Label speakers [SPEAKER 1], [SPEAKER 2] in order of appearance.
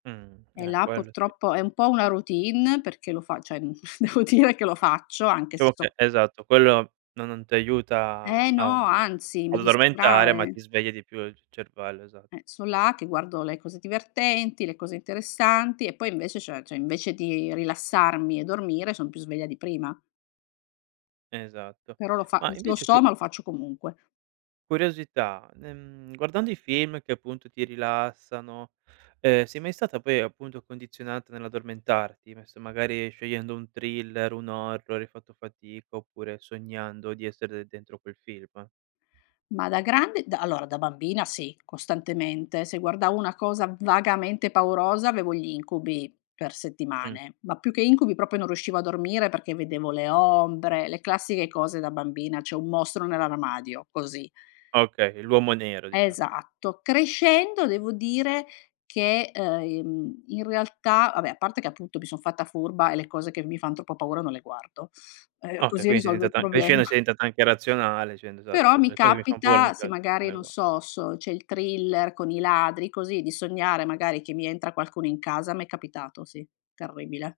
[SPEAKER 1] Mh,
[SPEAKER 2] E
[SPEAKER 1] eh,
[SPEAKER 2] là
[SPEAKER 1] quello sì.
[SPEAKER 2] purtroppo è un po' una routine perché lo fa cioè, mhmm, devo dire che lo faccio anche se
[SPEAKER 1] Ciamo
[SPEAKER 2] so
[SPEAKER 1] che esatto, quello no non ti aiuta
[SPEAKER 2] Eh
[SPEAKER 1] a
[SPEAKER 2] no,
[SPEAKER 1] mhmm,
[SPEAKER 2] anzi mi
[SPEAKER 1] ad addormentare, ma
[SPEAKER 2] distrae.
[SPEAKER 1] ti sveglia di più il c cervello, esatto.
[SPEAKER 2] Eh, son là che guardo le cose divertenti, le cose interessanti e poi invece cioè cioè invece di rilassarmi e dormire son più sveglia di prima.
[SPEAKER 1] Esatto.
[SPEAKER 2] Però lo fa m
[SPEAKER 1] Ma
[SPEAKER 2] lo
[SPEAKER 1] invece
[SPEAKER 2] so,
[SPEAKER 1] cu
[SPEAKER 2] ma lo faccio comunque.
[SPEAKER 1] curiosità, ehm, guardando i film che appunto ti rilassano, ehm, sei mai stata poi appunto condizionata nell'addormentarti, non so, magari scegliendo un thriller, un horror hai fatto fatica, oppure sognando di essere de dentro quel film?
[SPEAKER 2] Ma da grande da allora da bambina sì, costantemente. Se guardavo una cosa vagamente paurosa avevo gli incubi per
[SPEAKER 1] Mh.
[SPEAKER 2] settimane, ma più che incubi proprio non riuscivo a dormire perché vedevo le ombre, le classiche cose da bambina, c'è un mostro nell'armadio, così.
[SPEAKER 1] Ah okay, l'uomo nero diciamo.
[SPEAKER 2] Esatto. Crescendo devo dire che, ehm, in in realtà va beh, a parte che appunto mi son fatta furba e le cose che mi fan troppo paura non le guardo, ehm,
[SPEAKER 1] Okay,
[SPEAKER 2] così
[SPEAKER 1] quindi sei
[SPEAKER 2] risolvo il
[SPEAKER 1] diventata
[SPEAKER 2] problema.
[SPEAKER 1] crescendo sei diventata anche razionale, dicendo esatto,
[SPEAKER 2] Però
[SPEAKER 1] se
[SPEAKER 2] mi
[SPEAKER 1] le cose mi fanno paura,
[SPEAKER 2] capita
[SPEAKER 1] mi
[SPEAKER 2] se
[SPEAKER 1] piaccion non
[SPEAKER 2] magari
[SPEAKER 1] è
[SPEAKER 2] non
[SPEAKER 1] ugua
[SPEAKER 2] so s c'è il thriller con i ladri così di sognare magari che mi entra qualcuno in casa m'è capitato. Sì, terribile.